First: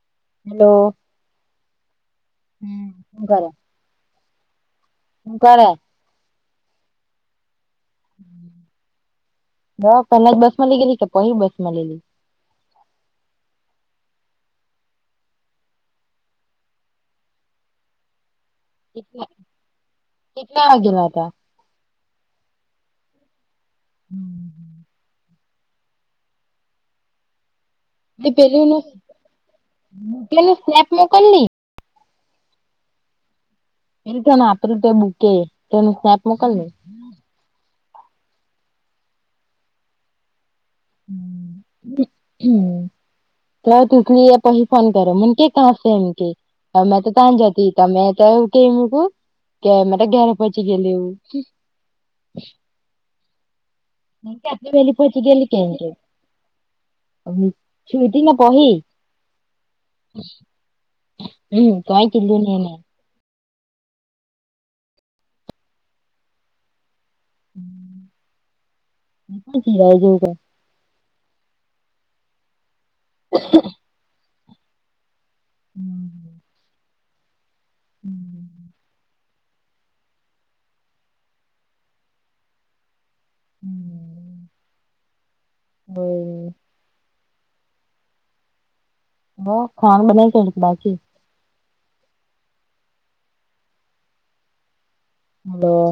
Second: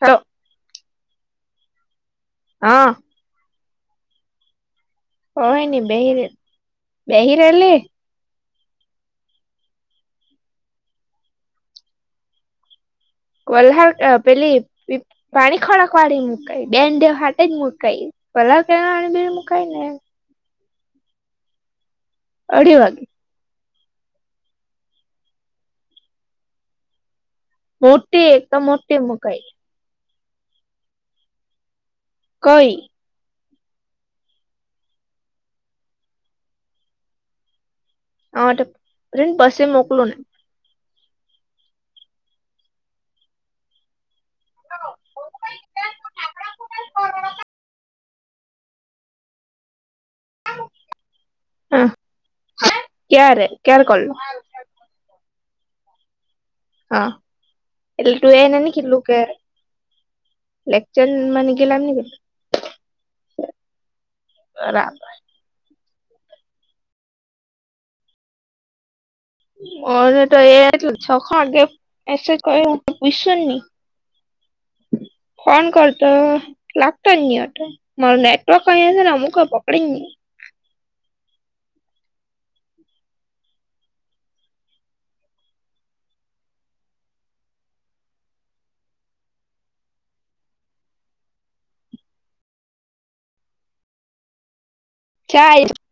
હાલો hello હમ હા શું કરો કોઈ ન બેહી બેહીરેલી બ પેલા બસ માં લઈ ગેલી કે પછ બસ મલી વલહાડ પેલી પાણી ખડાક વાળી મુકાઈ બેન દેવ હાથે જ મુકાઈ કેળાની ટલા બીડ મુકાઈ ને કેટલા વાગેલા હતા અઢી વાગે. હમ મોટી એ એક તો પેલું મોટી મુકાઈ પેલ સ્નેપ મોકલને કોઈ એ રીતે આપડ રીતે બુક કે એું સ્નેપ મોકલ ને હા બસે મોકલો ને હ હમ તો તુછલી પછ ફોન કરો મ કે કશે એમ કે અમે તો તં જાતી તમે તો કેમી ક કેમે ઘેરે પછી ગેલી હુ હ ક્યારે ક્યારે કોળ ન આપલી બેલી પોછી ગેલી કેમ કે હા એટલે સુઈતી ને તું એને પહી કેટલું કે લેકચર મ હમ્મ ગલામ ન કાંઈ કીધું ની એને બરાબર હમ ઓ તો એટલ છ ખ વાગે એસેજ કયો પુઈસરની ફોન કરતો લાગતો જ નહી અટ મારો નેટવર્ક કહી હશેને અમુક પકડી નહી હમ હોવે ઓ ખાવાનુ બનાયુ કે બાકી હલો, [unintelligible]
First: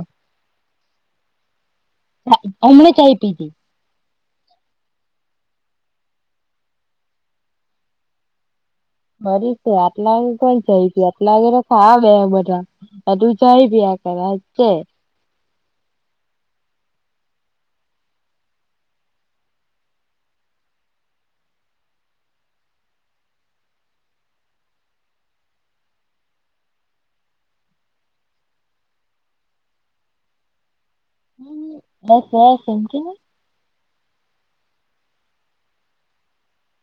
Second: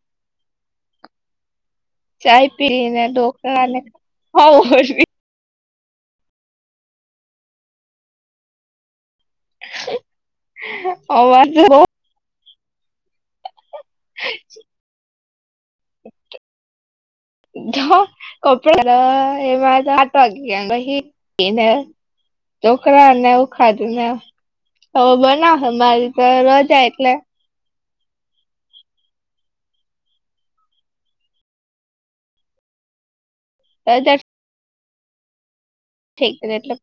ચાય પી હમણે ને ચાય પીધી ઢોકા ને હ બરી છે આટલા વાગે કો જઈ ગ આટલા વાગે અવાજ તો ખા બે બધા તું જાય ગ્યા કરા ચે અચ [unintelligible] [inaudible] તો કપડા એ મા આટ એને છોકરા નેવું ખાજુ ને ખબર ના અમારી તો રજા એટલે ઓ કહ શેકી ને તોજ ઠક છે એટલે પ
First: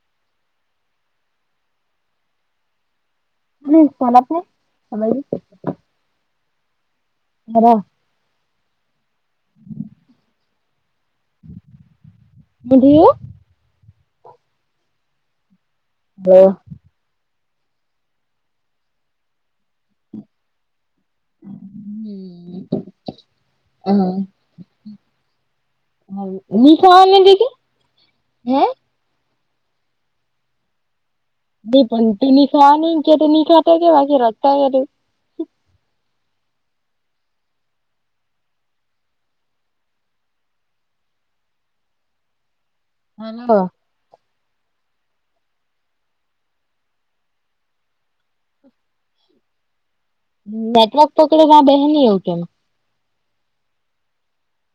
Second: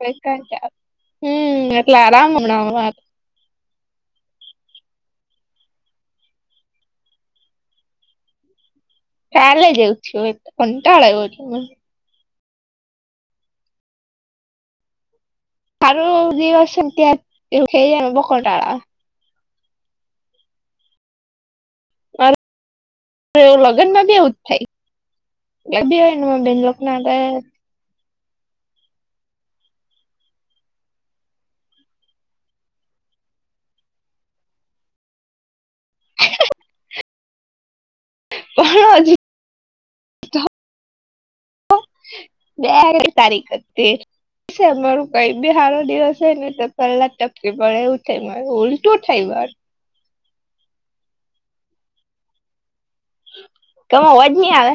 હમ એટલે આરામ હમણા મ સ્થના થ હલો કાલે જયું છું હો કંટાળ્યો છ મ અલે હો સારો દિવસ ત્યા એવ કટારો આવે એવ લગ્નમાં બ એવું જ થાય એ બી હોય ની બેનલોક ખાવાની નાગયા હતી કે હે [unintelligible] પણ [unintelligible] કઈ તારીખ હલો, તે અમારો કઈ બી હારો દિવસ હોય ને તો પહેલા ટપકી પડે એવું થાય મારે ઉલટું થાય મારુ નેટવર્ક પકડી ને [unintelligible] એવું કેમ કમવાજ નહી આવે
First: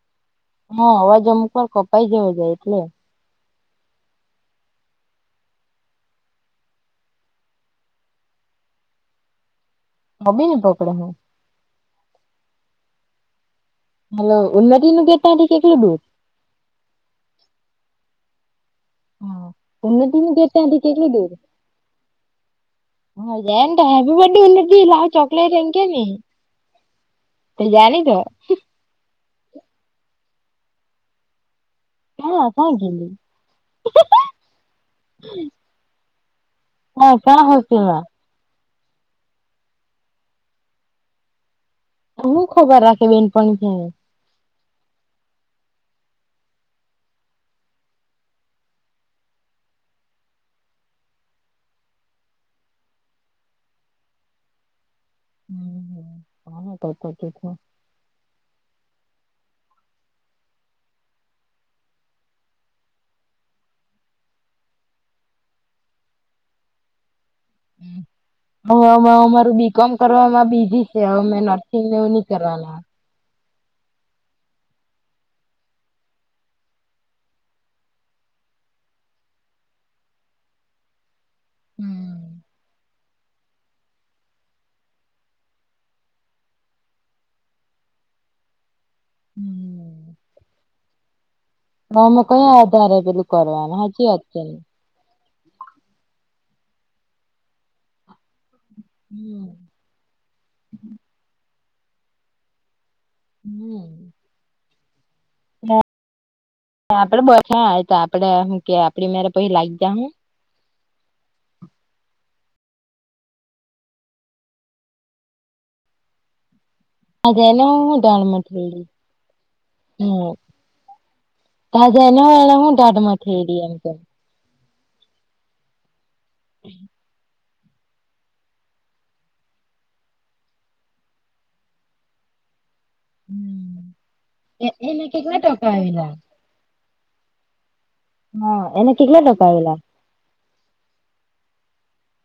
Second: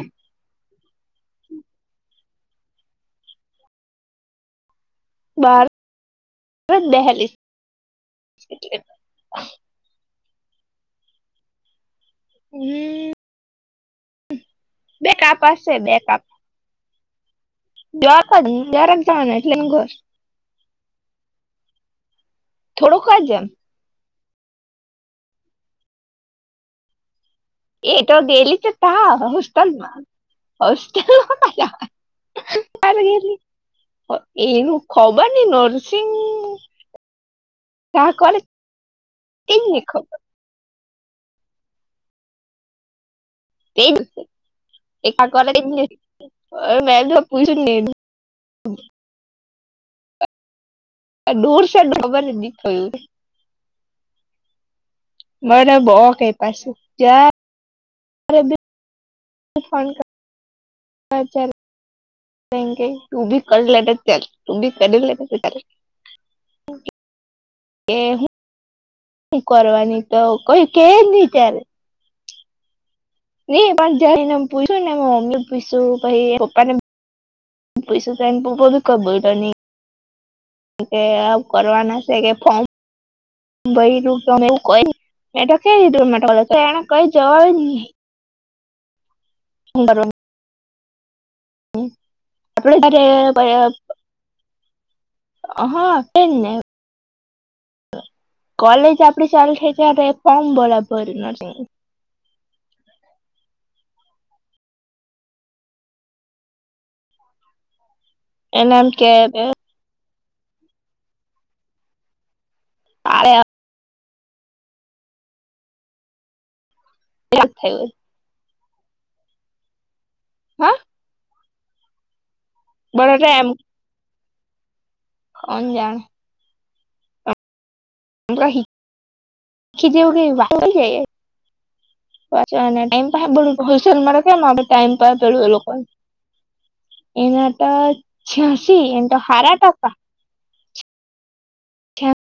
હા અવાજ અમુક વાર કપાઈ જવો જાય એટલે બાર દેહલી હ બી ને પકડે હું હમ હલો ઉન્નતિ નું બે ગેટ ત્યાંથી કપશે કેટલું બે દૂર કપ દ દારક જવાના એટલે ઘર ત કેતા કેટલી દૂર થોડુંક જ એમ હ બ ઉતી લ ચોકલેટ એકે ન એ તો ગેલી છે તા હોસ્ટેલમાં હોસ્ટેલમાં ક્યાં ક્યાં ગેલી એનું ખબર નઈ નરસિંગ [unintelligible] તેજ ની ખબર હું ખબર રાખલી [unintelligible] મેં તો પૂયછું જ ની ડૂર છે [unintelligible] [unintelligible] ફોન [unintelligible] [unintelligible] એ હવે અમારું બીકોમ કરવાવામાં કોઈ કે બીજી છે જ નહી અમેં નર્સિંગ એવું ની કરવાના ની પણ જઈને પૂયશું ને મમ્મી પૂયશું પહિ પપ્પા ને પૂયશું તો [unintelligible] કે કરવાના હમ છે કે ફોર્મ [inaudible] [unintelligible] તો એને કઈ જવાબ જ ની [inaudible] [inaudible] તો અમે ક્યાં આપડે આધારે પેલું જયારે કરવાના હાચી વાત છે. હા તેજને કોલેજ આપડી ચાલુ થઈ ત્યારે ફોર્મ ભરાતું હોય છે. [inaudible] આપડે બસ આપડે હું કે એને એમ આપડી મેરે પછી થયું લાગી જાહું [inaudible] [unintelligible] હમ્મ હા તા જાય એને હું ધાડ બરોબર મથયડી એમ કોન જાણું [inaudible] [unintelligible] [unintelligible] એ એને કેટલા ટકા આવેલા એના તો હા છયાસી એને એના તો કેટલા હારા આવેલા ટકા [inaudible]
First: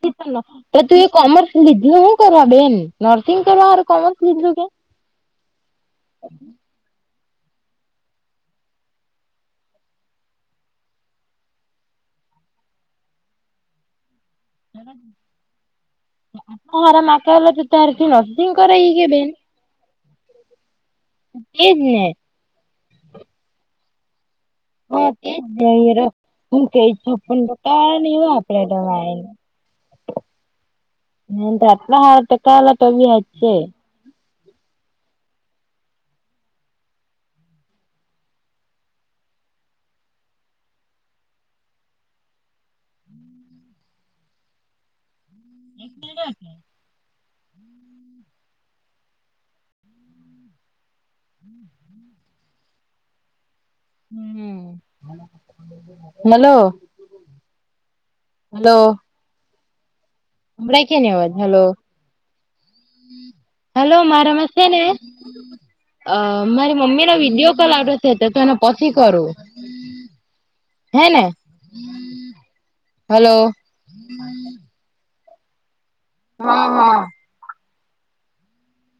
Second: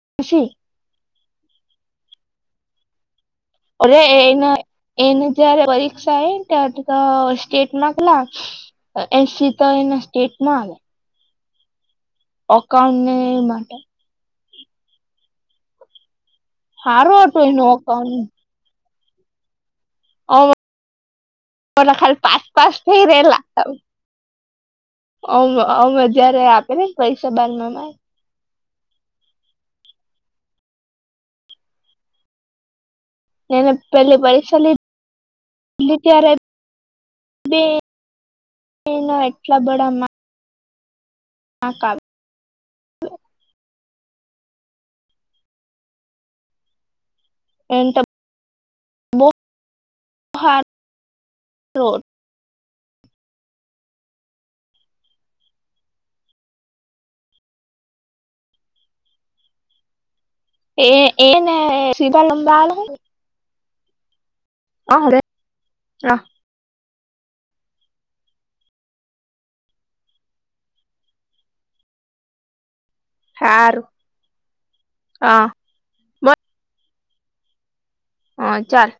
તો છ્યાસી તું એ કોમર્સ લીધી હું કરવા બેન નર્સિંગ કરવા હારું અરે કોમર્સ લીધું એના કે એને જયારે પરીક્ષા આવે ને ત્યારે તો સ્ટેટ માં કેટલા એસી તો એને સ્ટેટમાં આવે અકાઉન્ટ ન માટે આટલા હારા સારો માક હતો તો એનો તારથી અકાઉન્ટ નર્સીિંગ કરાઈ કે બેન હ અમે તેજ તો ને ખાલી પાસ પાસ થઈ રે લા હા તે જ જયારે હું આપે ને કઈ છું પરીક્ષા પણ બારમામાં [unintelligible] [unintelligible] એને પેલી પરીક્ષા લીધી એટલે ત્યારે [unintelligible] એટલા બધા [unintelligible] [inaudible] [inaudible] બહુ હારો [inaudible] હમ હલો હલો હમભળાય એ કે ની અવાજ એને હલો શિવા લંબા હલો મારામાં છે ને હારું મારી મમ્મીને વિડીયો કોલ આવ્યો છે તો તો એને પછી કરું હને સારું હ હા હા હા ચાલ